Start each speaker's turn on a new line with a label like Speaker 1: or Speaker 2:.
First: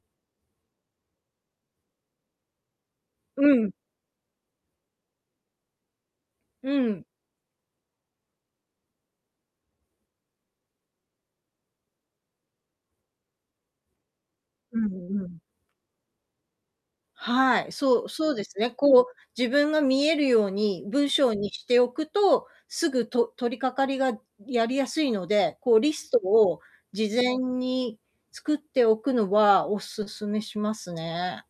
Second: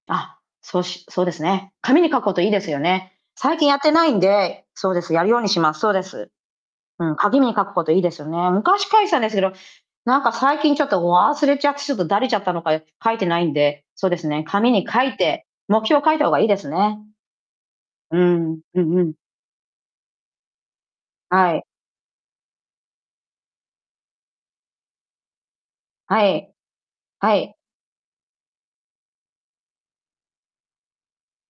Speaker 1: あ、そうしそうですね。紙に書くこと良いですよね。
Speaker 2: う
Speaker 1: 最近
Speaker 2: ん。
Speaker 1: やってないんでそうです、やるようにします。そうです。
Speaker 2: うん。
Speaker 1: うん、紙に書くこと良いですよね。昔書いてたんですけど、なんか、最近ちょっと忘れちゃって、ちょっとだれちゃったのか、よ書いてないんで、そうですね、紙
Speaker 2: う
Speaker 1: に
Speaker 2: ん、ふ
Speaker 1: 書い
Speaker 2: ん、うん。
Speaker 1: て、目標を書いた方がいいですね。
Speaker 2: はい、そう
Speaker 1: う
Speaker 2: そうです
Speaker 1: ん、
Speaker 2: ね。
Speaker 1: うん
Speaker 2: こ
Speaker 1: う
Speaker 2: う、
Speaker 1: ん。
Speaker 2: 自分が見えるように、文章に
Speaker 1: はい。
Speaker 2: しておくと、すぐと取り掛かりがやりやすいので、こう、リスト
Speaker 1: はい。
Speaker 2: を事
Speaker 1: は
Speaker 2: 前
Speaker 1: い。
Speaker 2: に作っておくのはお勧めしますね。